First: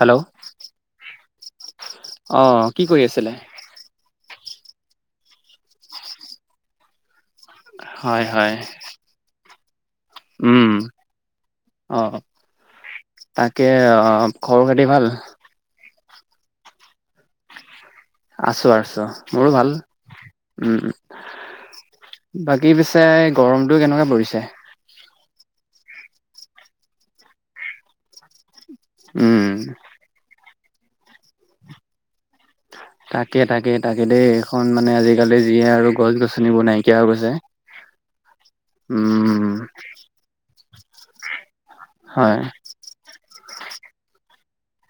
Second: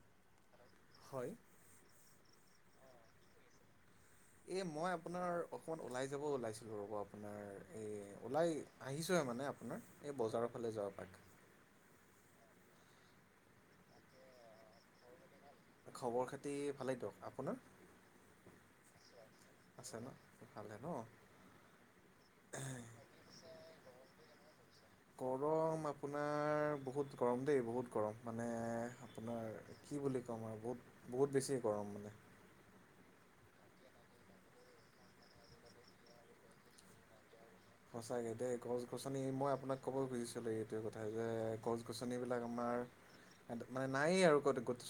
Hello. হয়। অ কি কৰি আছিলে? এ মই আপোনাৰ অকমান ওলাই যাব ওলাইছিলো ৰব। আপোনাৰ এই হয় হয় ওলাই আহিছোঁ হে মানে আপোনাৰ এই বজাৰৰ উম ফালে যাও এপাক। অ তাকে খবৰ খাতি ভাল। খবৰ খাতি ভালেই দিয়ক। আপোনাৰ? আছো আছো মোৰো ভাল, আছে ন ভালে ন উম। বাকী পিছে গৰমটো কেনেকুৱা পৰিছে? গৰম আপোনাৰ বহুত গৰম দেই বহুত গৰম মানে আপোনাৰ উম। কি বুলি বহুত বহুত বেছি এ গৰম মানে। তাকে তাকে তাকে দেই এইখন মানে আজিকালি যিয়ে আৰু গছ গছনিবোৰ নাইকিয়া হৈ গৈছে। সঁচাকে দেই। গছ গছনি মই উম আপোনাক ক'ব খুজিছিলো এইটোৱে কথা যে গছ হয় গছনিবিলাক আমাৰ মানে নায়েই আৰু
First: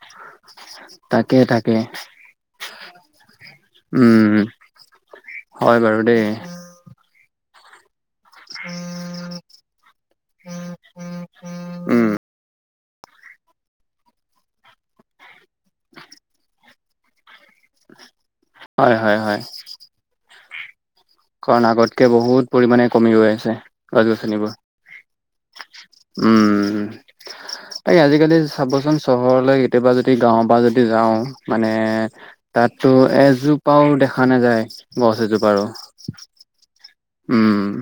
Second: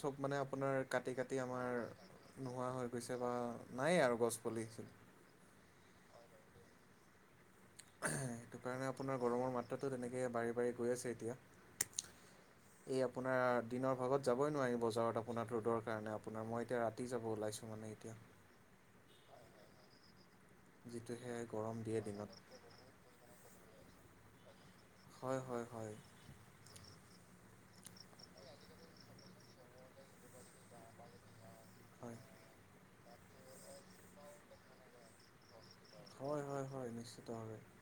চব মানে আপোনাৰ কাটি কাটি তাকে আমাৰ তাকে নোহোৱা হৈ গৈছে বা নায়েই আৰু উম গছ পুলি। হয় বাৰু দে। সেইটো কাৰণে আপোনাৰ গৰমৰ মাত্ৰাটো তেনেকৈ বাৰি বাৰি গৈ আছে এতিয়া। উম এই আপোনাৰ দিনৰ ভাগত যাবই নোৱাৰি বজাৰত আপোনাৰ ৰ'দৰ কাৰণে আপোনাৰ মই এতিয়া ৰাতি যাব ওলাইছো। হয় হয় হয়। যিটোহে কাৰণ গৰম দিয়ে আগতকে দিনত বহুত পৰিমানে কমি গৈ আছে গছ গছনিবোৰ। হয় হয় হয়। উম তাকে আজিকালি চাবচোন চহৰলৈ কেতিয়াবা যদি গাঁও পৰা যদি যাওঁ মানে হয় তাত। ত' এজোপাও দেখা নাযায় গছ এজোপাৰো। হয় হয় হয় নিশ্চয়। উম।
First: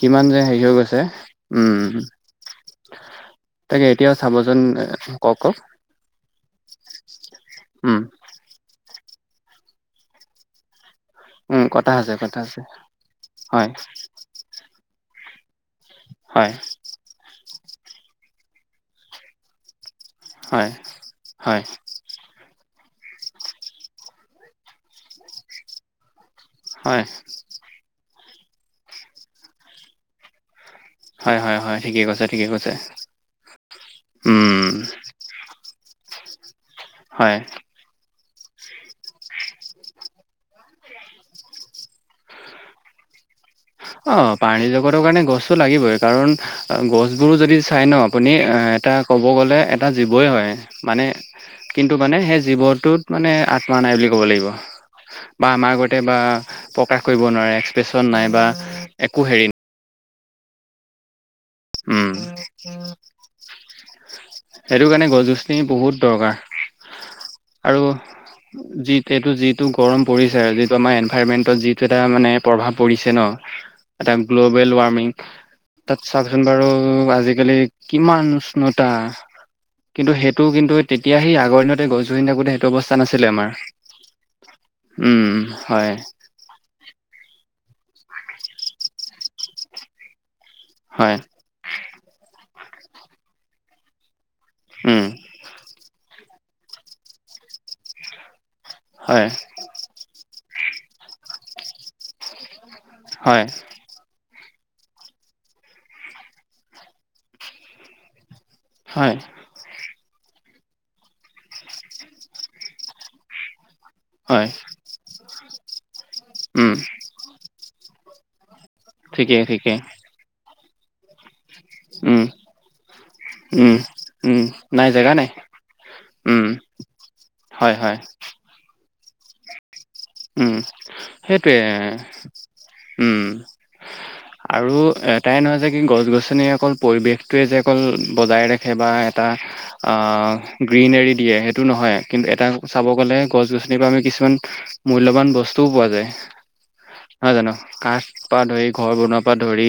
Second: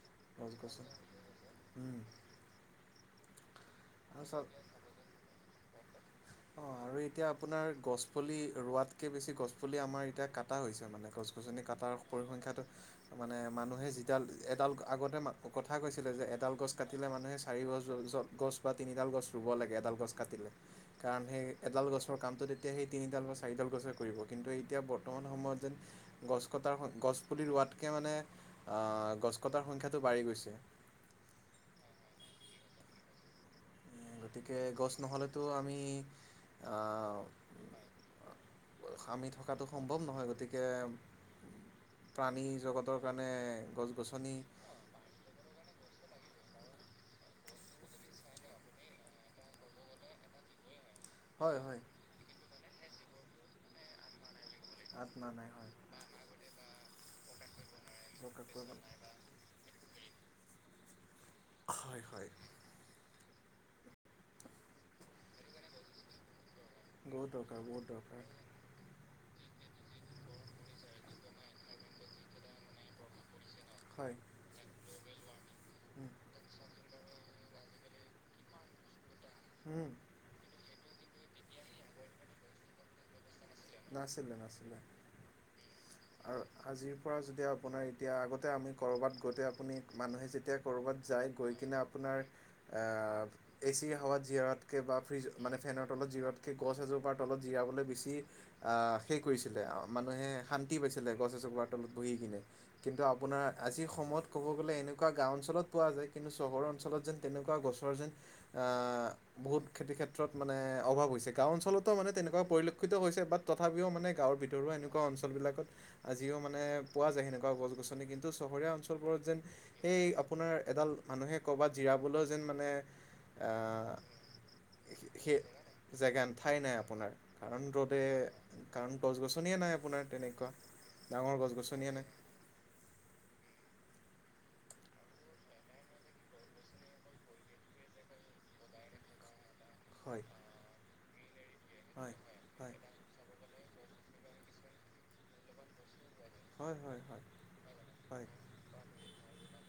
কিমান যে গছ হেৰি হৈ গছনি গৈছে উম। তাকে এতিয়াও চাবচোন কওক কওক। অ আৰু এতিয়া আপোনাৰ উম। গছ পুলি ৰোৱাতকে বেছি গছ পুলি আমাৰ এতিয়া কাটা হৈছে মানে। গছ গছনি উম কথা কটাৰ আছে কথা আছে পৰিসংখ্যাটো মানে হয় মানুহে যিডাল এডাল আগতে মা। কথা কৈছিলে যে হয় এডাল গছ কাটিলে মানুহে চাৰি গছ গছ বা তিনিডাল গছ ৰুব লাগে এডাল গছ। কাটিলে হয়। কাৰণ সেই হয় এডাল গছৰ কামটো। এতিয়া সেই তিনিডাল বা চাৰিডাল গছৰ কৰিব কিন্তু এতিয়া বৰ্তমান সময়ত যেন। গছ কটাৰ গছ হয় পুলি ৰোৱাতকে মানে আহ গছ কটাৰ সংখ্যাটো বাঢ়ি গৈছে। হয় হয় হয় ঠিকে কৈছে ঠিকে কৈছে। গতিকে উম গছ নহলেতো আমি। হয়। আমি থকাটো সম্ভৱ নহয় গতিকে। প্ৰাণী জগতৰ কাৰণে। গছ অ গছনি প্ৰাণী জগতৰ কাৰণে গছটো লাগিবই কাৰণ। গছ বোৰো যদি চাই ন আপুনি এটা ক'ব গ'লে এটা জীৱই হয়। মানে হয় হয় কিন্তু মানে সেই জীৱটোত মানে আত্মা নাই বুলি ক'ব লাগিব। আত্মা বা নাই হয় আমাৰ আগতে বা প্ৰকাশ কৰিব নোৱাৰে এক্সপ্ৰেচন নাই বা। প্ৰকাশ কৰিব একো হেৰি। হয় উম। হয় সেইটো কাৰণে গছ গছনি বহুত দৰকাৰ। বহুত দৰকাৰ আৰু বহুত দৰকাৰ যি এইটো যিটো গৰম পৰিছে আৰু যিটো আমাৰ এনভাইৰমেন্ট। যিটো এটা মানে প্ৰভাৱ পৰিছে ন‌ এটা হয় গ্লোৱেল ৱাৰ্মিঙৰ তাত চাওক বাৰু আজিকালি কিমান উষ্ণতা কিন্তু সেইটো কিন্তু। তেতিয়া সেই আগৰ দিনতে গছ গছনি থাকোতে সেইটো অৱস্থা নাছিলে আমাৰ। নাছিলে নাছিলে উম হয় আৰু আজিৰ পৰা যদি। আপোনাৰ এতিয়া আগতে আমি ক'ৰবাত গোতে আপুনি মানুহে যেতিয়া। ক'ৰবাত হয় যায় গৈ কিনে আপোনাৰ এ চিৰ হাৱা জিৰাতকৈ বা উম ফ্ৰিজ মানে ফেনৰ তলত জিৰতকৈ গছ এজোপাৰ তলত জিৰাবলৈ বেছি আহ সেই হয় কৰিছিলে মানুহে শান্তি পাইছিলে গছ এজোপাৰ তলত বহি কিনে। কিন্তু আপোনাৰ হয় আজিৰ সময়ত। ক'ব গ'লে এনেকুৱা গাও অঞ্চলত পোৱা যায় কিন্তু চহৰৰ অঞ্চলত যেন তেনেকুৱা গছৰ যেন। হয় বহুত খেতিৰ ক্ষেত্ৰত মানে অভাৱ হৈছে গাঁও অঞ্চলতো মানে তেনেকুৱা পৰিলক্ষিত হৈছে বাট। তথাপিও মানে গাঁৱৰ হয় ভিতৰুৱা এনেকুৱা অঞ্চল বিলাকত আজিও মানে উম পোৱা যায় সেনেকোৱা গছ গছনি কিন্তু চহৰীয়া অঞ্চলবোৰত যেন ঠিকেই ঠিকেই। সেই আপোনাৰ এডাল মানুহে। ক'ৰবাত জিৰাবলৈ উম, যেন মানে। উম, উম, নাই জেগা নাই। সেই জেগা নাই উম, ঠাই নাই আপোনাৰ কাৰণ হয়, হয়। ৰ'দে। কাৰণ গছ গছনিয়ে নাই। আপোনাৰ তেনেকুৱা উম ডাঙৰ গছ সেইটোৱে গছনিয়ে নাই উম। [inaudible] আৰু এটাই নহয় যে কি গছ গছনি অকল পৰিৱেশটোৱে যে অকল বজাই ৰাখে বা এটা অ হয় গ্ৰীনেৰি দিয়ে সেইটো নহয় হয় কিন্তু হয় এটা চাব গ'লে গছ-গছ- নি পা আমি কিছুমান মূল্যবান বস্তুও পোৱা যায়। হয় হয়। হয় নহয় জানো কাঠ হয় পা ধৰি ঘৰ বনোৱাৰ পৰা ধৰি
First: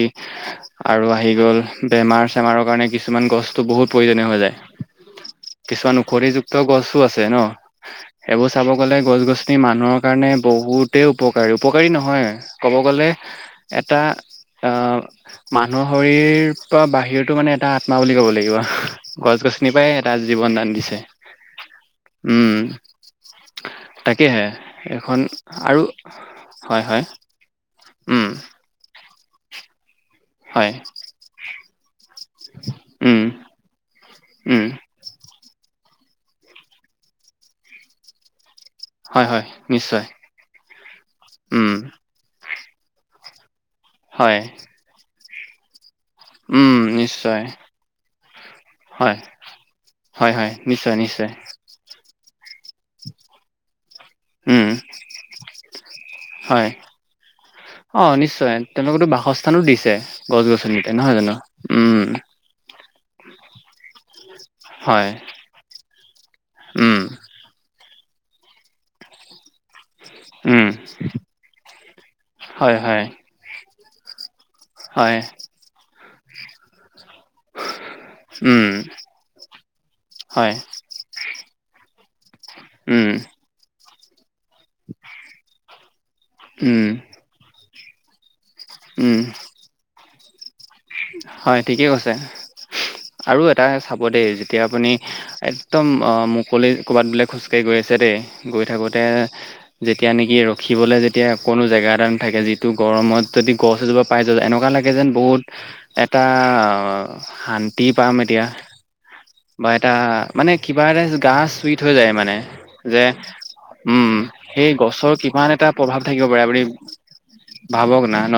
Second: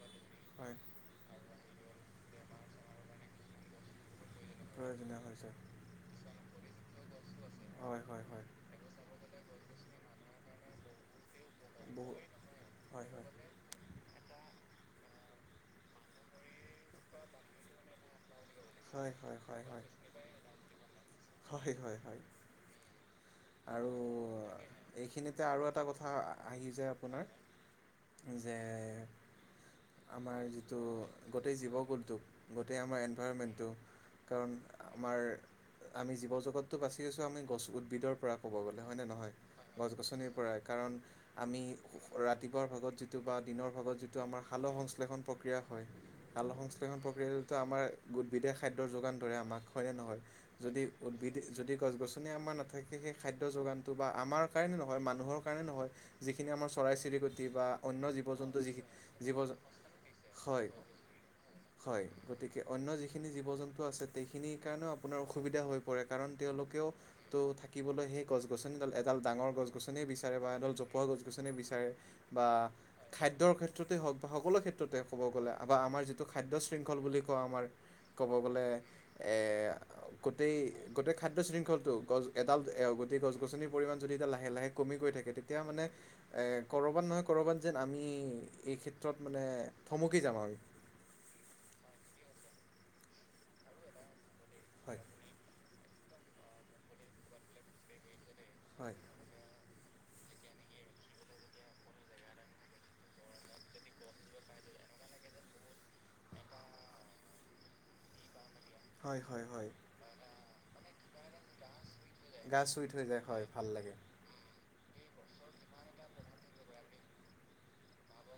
হয় আৰু আহি গল। বেমাৰ চেমাৰৰ কাৰণে কিছুমান গছটো বহুত প্ৰয়োজনীয় হৈ যায়। প্ৰয়োজনীয় হৈছে কিছুমান ঔষধী যুক্ত গছো আছে ন হয় হয় হয় সেইবোৰ চাব গ'লে গছ-গছনি মানুহক এ বহুতেই উপকাৰী উপকাৰী বহুত নহয় ক'ব হয় গ'লে হয় হয় এটা আহ মানুহৰ শৰীৰ বাহিৰতো মানে এটা আত্মা বুলি ক'ব লাগিব হয় গছ হয় গছনিৰ পৰাই এটা জীৱন দান দিছে। হয় হয় হয় উম আৰু। তাকেহে এইখিনিতে আৰু এটা কথা আহি হয় যায় হয় উম আপোনাৰ যে আমাৰ হয় যিটো গোটেই জীৱক টোক আগতে আমাৰ উম ইনভেষ্টমেণ্ট টো কাৰণ উম আমাৰ আমি জীৱ জগতটো বাচি আছো আমি গছ উদ্ভিদৰ পৰা ক'ব গ'লে হয়নে হয় নহয় হয় গছ নিশ্চয় গছনিৰ পৰাই কাৰণ আমি উম ৰাতিপুৱাৰ ভাগত যি- টো বা দিনৰ ভাগত যিটো হয় আমাৰ শাল সংশ্লেষণ প্ৰক্ৰিয়া হয় শাল উম সংশ্লেষণ নিশ্চয় প্ৰক্ৰিয়াটোতো আমাৰ উদ্ভিদে খাদ্য যোগান হয় ধৰে আমাক হয় নে নহয়? হয় যদি নিশ্চয় নিশ্চয় উদ্ভিদ যদি গছ গছনি তুনে আমাৰ নাথাকে খাদ্য যোগান। বা আমাৰ উম কাৰণে নহয় মানুহৰ কাৰণে নহয় যিখিনি হয় আমাৰ চৰাই চিৰিকটি বা অন্য জীৱ জন্তু যিখি- ম কতো বাসস্থানো দিছে গছ গছনিতে নহয় জানো। হয় উম গতিকে অন্য যিখিনি জীৱ জন্তু আছে সেইখিনিৰ কাৰণেও হয়, আপোনাৰ অসুবিধা হয় কাৰণ তেওঁলোকেও উম, ত থাকিবলৈ সেই গছ গছনিডাল এডাল ডাঙৰ গছ গছ গছনেই বিচাৰে বা উম, এাল জপোৱা গছ গছনে বিচাৰে বা হয়, হয়, খাদ্যৰ ক্ষেত্ৰতেই হওক সকলো ক্ষেত্ৰতে হয়, ক'ব গ'লে আ আমাৰ যিটো খাদ্যয় শৃংখল বুলি কওঁ আমাৰ ক'ব গ'লে উম, এ হয়, গোটেই গোটেই খাদ্য শৃংখলটো গছ এডাল উম, গোটেই গছ গছনিৰ পৰিমাণ যদি লাহে লাহে কমি গৈ থাকে তেতিয়া মানে এ উম, কৰবাত নহয় কৰবাত যেন আমি এই ক্ষেত্ৰত উম, মানে থমকি যাম আৰু। হয় ঠিকে কৈছে আৰু এটা চাব দেই যেতিয়া আপুনি হয় একদম মুকলি ক'ৰবাত বোলে খোজকাঢ়ি গৈ আছে দেই গৈ হয় থাকোঁতে যেতিয়া নেকি ৰখিবলৈ যেতিয়া কোনো জেগা এটা নাথাকে যিটো গৰমত যদি গছ এজোপা পাই যোৱা এনেকুৱা লাগে যেন বহুত এটা শান্তি পাম এতিয়া হয় হয় বা হয় এটা মানে কিবা এটা গা চুইত থৈ যায় মানে গা চুই যে থৈ যায় হয় ভাল লাগে উম সেই গছৰ কিমান এটা প্ৰভাৱ থাকিব পাৰে আপুনি ভাবক না ন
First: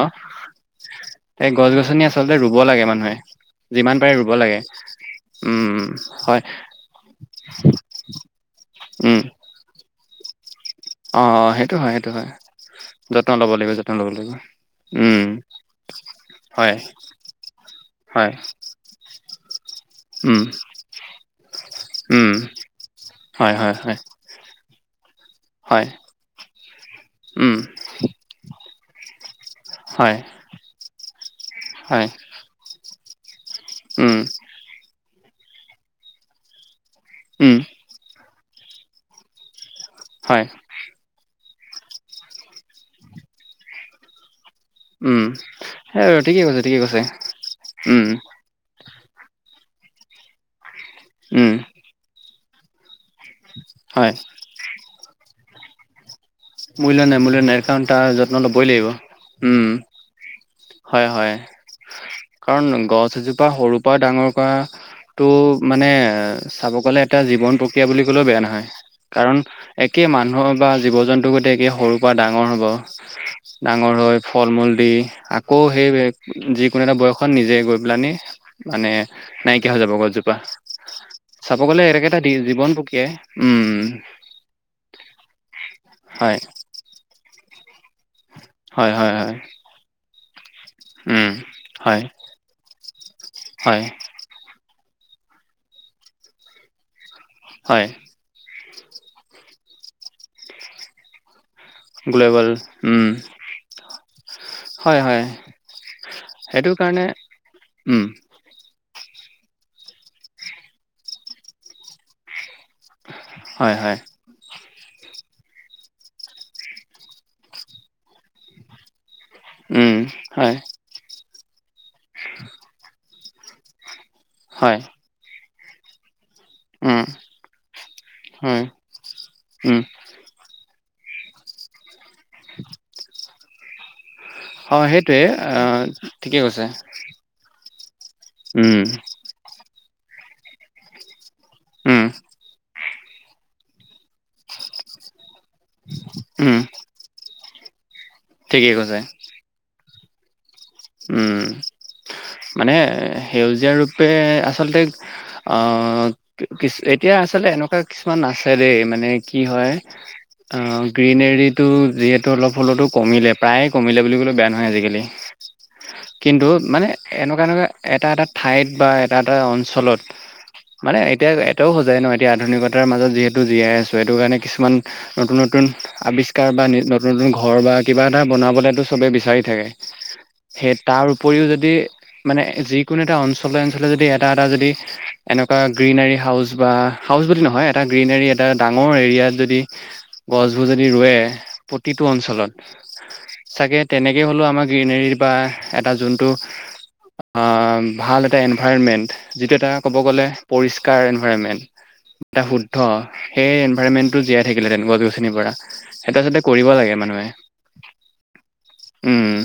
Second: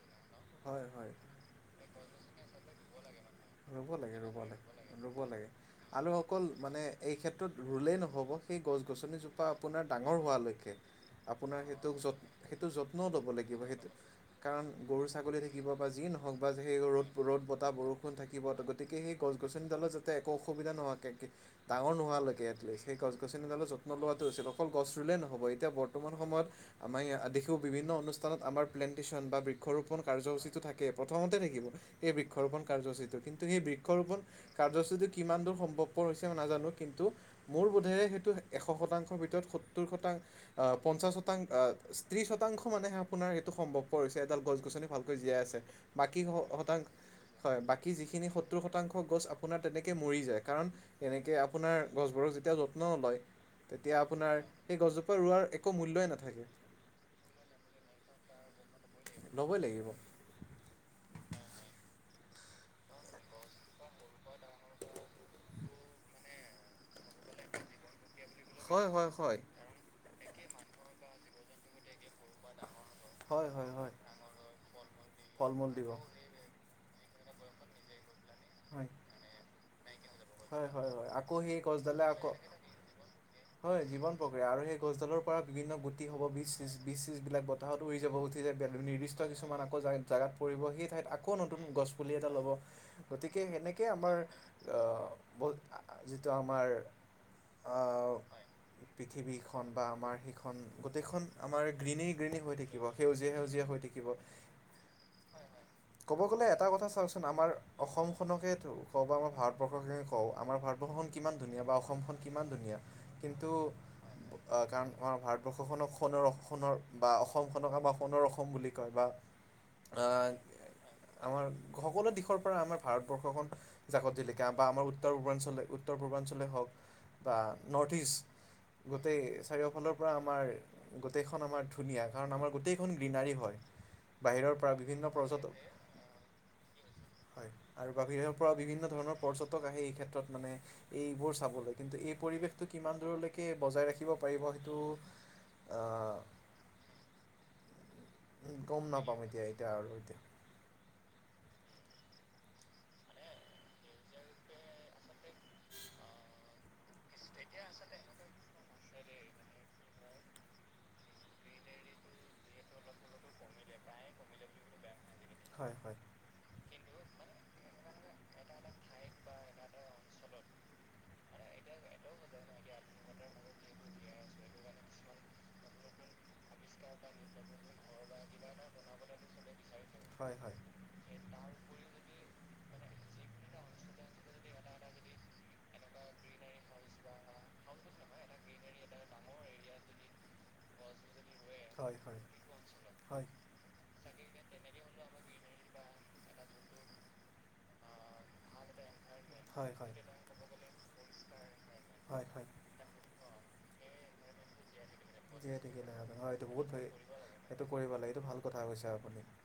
হয় হয় এই গছ গছনি আচলতে ৰুব লাগে মানুহে যিমান পাৰে ৰুব লাগে। উম হয় আলুসকল মানে এই ক্ষেত্ৰত ৰুলেই নহ'ব সেই গছ উম গছনিজোপা আপোনাৰ ডাঙৰ হোৱালৈকে অ অ আপোনাৰ হয় সেইটো যত হয় সেইটো যত্ন লব লাগিব সেই কাৰণ গৰু উম ছাগলী থাকিব বা যি নহওক বা হয় সেই ৰ'দ ৰ'দ বতাহ বৰষুণ হয় থাকিব গতিকে সেই গছ গছ- যাতে একো উম অসুবিধা নোহোৱাকে ডাঙৰ উম নোহোৱালৈকে এটলিছ হয় গছনিডালৰ হয় যত্ন হয় লোৱাটো আছিল অকল গছ ৰুলেই নহ'ব এতিয়া হয় বৰ্তমান সময়ত আমাৰ দেখো উম বিভিন্ন অনুষ্ঠানত আমাৰ প্লেন্টেশ্যন বা বৃক্ষৰোপন হয় কাৰ্যসূচীতটো থাকে প্ৰথমতে নেক- হয় এই বৃক্ষৰোপন কাৰ্য্যসূচীটো কিন্তু সেই উম বৃক্ষৰোপন কাৰ্যসূচীটো কিমান দূৰ সম্ভৱপৰ হৈছে মই নাজানো কিন্তু উম মোৰ বোধেৰে সেইটো এশ শতাংশৰ ভিতৰত স- টৌৰ শতাং হয় আহ পঞ্চাশ শতাং আহ ত্ৰিশ শতাংশ মানেহে আপোনাৰ সেইটো সম্ভৱ পৰ হৈছে। গছ গছনি ভালকৈ উম জীয়াই আছে সেই আৰু বাকী ঠিকে কৈছে ঠিকে শতাং কৈছে হয় বাকী উম যিখিনি সত্তৰ শতাংশ গছ আপোনাৰ তেনেকৈ মৰি যায় কাৰণ তেনেকে উম আপোনাৰ গছবোৰক যেতিয়া যত্ন লয় তেতিয়া হয় আপোনাৰ সেই গছজোপা ৰোৱাৰ একো মূল্যই নাথাকে মূল্য নাই মূল্য নাই কাৰণ তাৰ যত্ন লব ই লাগিব ল'বই উম লাগিব হয় হয় কাৰণ গছ এজোপা সৰুৰ পৰা ডাঙৰ কৰা টো মানে চাব গলে এটা জীৱন প্ৰক্ৰিয়া বুলি কলেও বেয়া নহয় হয় হয় হয় কাৰণ একে মানুহৰ বা জীৱ জন্তু গোটে একে সৰু পা ডাঙৰ হ'ব হয় হয় হয় ডাঙৰ হৈ ফল মূল দি ফল আকৌ মূল সেই দিব যিকোনো এটা বয়সত নিজে গৈ পেলানি হয় মানে নাইকিয়া হৈ যাব গছজোপা হয় হয় হয় আকৌ সেই চাব গ'লে গছডালে এনেকে এটা আকৌ জীৱন পক্ৰিয়াই হয় জীৱন প্ৰক্ৰিয়া আৰু সেই গছডালৰ পৰা বিভিন্ন গুটি হ'ব হয় বিজ চীজবিলাক বতাহত উৰি যাব উঠি যায় হয় হয় নিৰ্দিষ্ট হয় কিছুমান আকৌ জেগা জেগাত পৰিব সেই ঠাইত উম আকৌ নতুন গছ হয় পুলি এটা ল'ব গতিকে হয় সেনেকে আমাৰ ব যিটো আমাৰ আ হয় পৃথিৱী- খন বা আমাৰ সেইখন গোটেইখন আমাৰ গ্ৰীণেই গ্ৰীণী গ্ল'বেল হৈ থাকিব উম সেউজীয়াই সেউজীয়া হৈ থাকিব- হয় হয় ক'ব গলে এটা সেইটো কথা কাৰণে চাওকচোন আমাৰ উম অসমখনকে- কওঁ বা আমাৰ ভাৰতবৰ্ষকে কওঁ আমাৰ ভাৰতবৰ্ষখন কিমান ধুনীয়া বা অসমখন কিমান ধুনীয়া- কিন্তু হয় হয় অ কাৰণ আমাৰ ভাৰতবৰ্ষখনক সোণৰ সোণৰ বা অসমখনক আমাৰ সোণৰ অসম বুলি কয় বা- উম আহ হয়- আমাৰ সকলো- দিশৰ পৰা আমাৰ ভাৰতবৰ্ষখন জাকত জিলিকা বা হয়, আমাৰ উত্তৰ পূৰ্বাঞ্চলে উত্তৰ পূৰ্বাঞ্চল- হওক উম, বা নৰ্থ হয়, ইষ্ট গোটেই উম, চাৰিওফালৰ পৰা আমাৰ- গোটেইখন আমাৰ ধুনীয়া কাৰণ আমাৰ গোটেইখন গ্ৰীনাৰী হয় বাহিৰৰ পৰা হয় বিভিন্ন সেইটোৱে পৰ্যটক ঠিকে কৈছে হয় আৰু বাহিৰৰ পৰা উম, বিভিন্ন ধৰণৰ পৰ্যটক আহে এই ক্ষেত্ৰত মানে এইবোৰ- কিন্তু উম, এই পৰিৱেশটো কিমান দূৰলৈকে বজাই ৰাখিব পাৰিব সেইটো- আহ উম- উ ঠিকেই গম কৈছে। নাপাম এতিয়া এতিয়া আৰু এতিয়া- উম- মানে সেউজীয়া ৰূপে আচলতে আহ কিছু এতিয়া- আচলতে এনেকোৱা কিছুমান আছে দেই মানে কি হয় অ গ্ৰীনেৰীটো যিহেতু অলপ হলেতো কমিলে প্ৰায়ে কমিলে বুলি ক'লেও বেয়া নহয় আজিকালি- হয় হয়। কিন্তু মানে এনেকোৱা এনেকোৱা এটা এটা ঠাইত বা এটা এটা অঞ্চলত মানে এতিয়া এটাও সজায় নহয় এতিয়া আধুনিকতাৰ মাজত যিহেতু জীয়াই আছো এইটো কাৰণে কিছুমান নতুন নতুন- আৱিষ্কাৰ বা নতুন নতুন ঘৰ বা কিবা এটা বনাবলেতো চবে বিচাৰি থাকে হয় হয়। সেই তাৰ উপৰিও যদি মানে যিকোনো এটা অঞ্চলে অঞ্চলে যদি এটা এটা যদি- এনেকোৱা গ্ৰীণাৰী হাউচ বা হাউচ বুলি নহয় এটা গ্ৰীণাৰী এটা ডাঙৰ এৰিয়াত যদি- গছবোৰ যদি ৰুৱে প্ৰ হয় তিটো হয়। অঞ্চলত হয়। হয় চাগে তেনেকে হ'লেও আমাৰ গ্ৰীনেৰী বা এটা যোনটো- আ ভাল এটা এনভাইৰণমেণ্ট যিটো এটা হয়। ক'ব গ'লে পৰিষ্কাৰ এনভাইৰণমেণ্ট হয় এটা হয়। শুদ্ধ সেই এনভাইৰনমেণ্টো জীয়াই থাকিলে তেনেকোৱা জীয়াই থাকিব হয় এইটো বহুত হে মানুহে এইটো কৰিব লাগে এইটো ভাল কথা কৈছে আপুনি উম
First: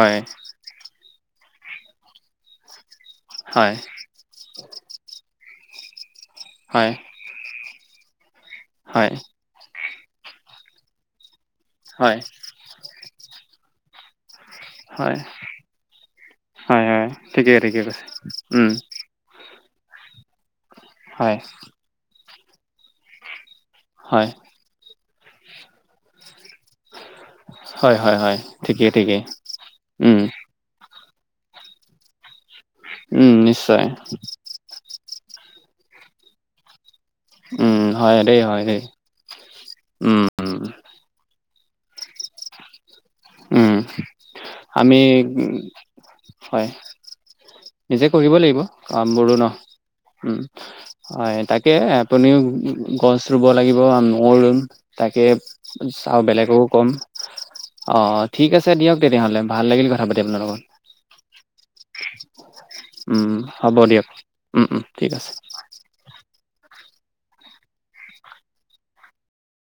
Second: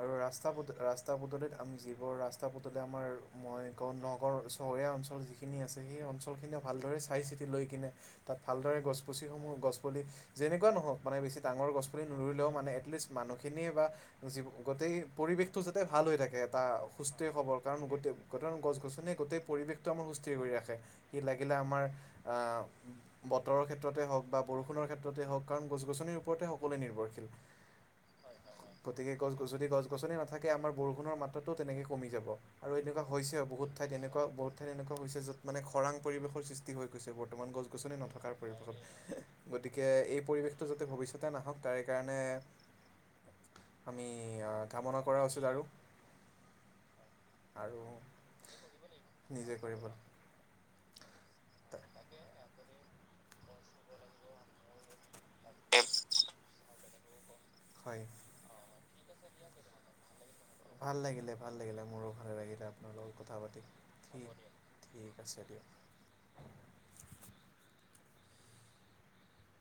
আৰু ৰাস্তা পদ ৰাস্তা পদূলিত আমি যিবোৰ ৰাস্তা পদূলি আমাৰ- মই হয় ক নগৰ চহৰীয়া অঞ্চল যিখিনি আছে সেই অঞ্চল খিনিয়ে হয় ভালদৰে চাই চিতি লৈ কিনে তাত ভালদৰে গছ হয় পছিসমূহ গছ পুলি যেনেকোৱা নহওক মানে বেছি- ডাঙৰ গছপুলি হয় নুৰুলেও মানে এটলিষ্ট মানুহখিনিয়ে বা যি গোটেই হয় পৰিৱেশটো যাতে ভাল হৈ থাকে এটা হয় হয় সুস্থিৰ ঠিকে খবৰ কাৰণ ঠিকে কৈছে গোটেই গ উম গছ গছনি গোটেই পৰিৱেশ সুস্থিৰ কৰি ৰাখে সি হয় লাগিলে আমাৰ আহ বতৰৰ ক্ষেত্ৰতে হওঁক হয় বা বতৰৰ ক্ষেত্ৰতে হওক কাৰণ গছনি ওপৰতে হওঁক সকলোৱে নিৰ্ভৰশীল হয় হয় হয় ঠিকেই গতিকে ঠিকেই গছ গছ যদি গছ গছনি উম নাথাকে আমাৰ বৰষুণ বৰষুণৰ মাত্ৰাটোও তেনেকৈ কমি যাব আৰু এনেকুৱা উম হৈছেও বহুত নিশ্চয় ঠাইত এনেকুৱা বহুত ঠাইত এনেকুৱা হৈছে য'ত মানে খৰাং পৰিৱেশৰ সৃষ্টি হৈ গৈছে বৰ্তমান গছ উম গছনি হয় নথকাৰ দেই হয় পৰিৱেশত দেই গতিকে উম এই উম পৰিৱেশটো যাতে ভৱিষ্যতে নাহক তাৰে কাৰণে উম আমি আহ আমি কামনা কৰা উচিত উম, আৰু হয় আৰু নিজে কৰিব লাগিব কাম বোৰো ন নিজে কৰিব উম হয় তাকে আপুনিও গছ ৰুব লাগিব ময়ো ৰুম তাকে আৰু বেলেগকো কম অ হয় ঠিক আছে দিয়ক তেতিয়া হ'লে ভাল লাগিল কথা পাতি আপোনাৰ লগত। ভাল লাগিলে ভাল লাগিলে মোৰো ভালে লাগিলে আপোনাৰ লগত উম, কথা হ'ব দিয়ক। উম, পাতি ঠিক আছে। [inaudible]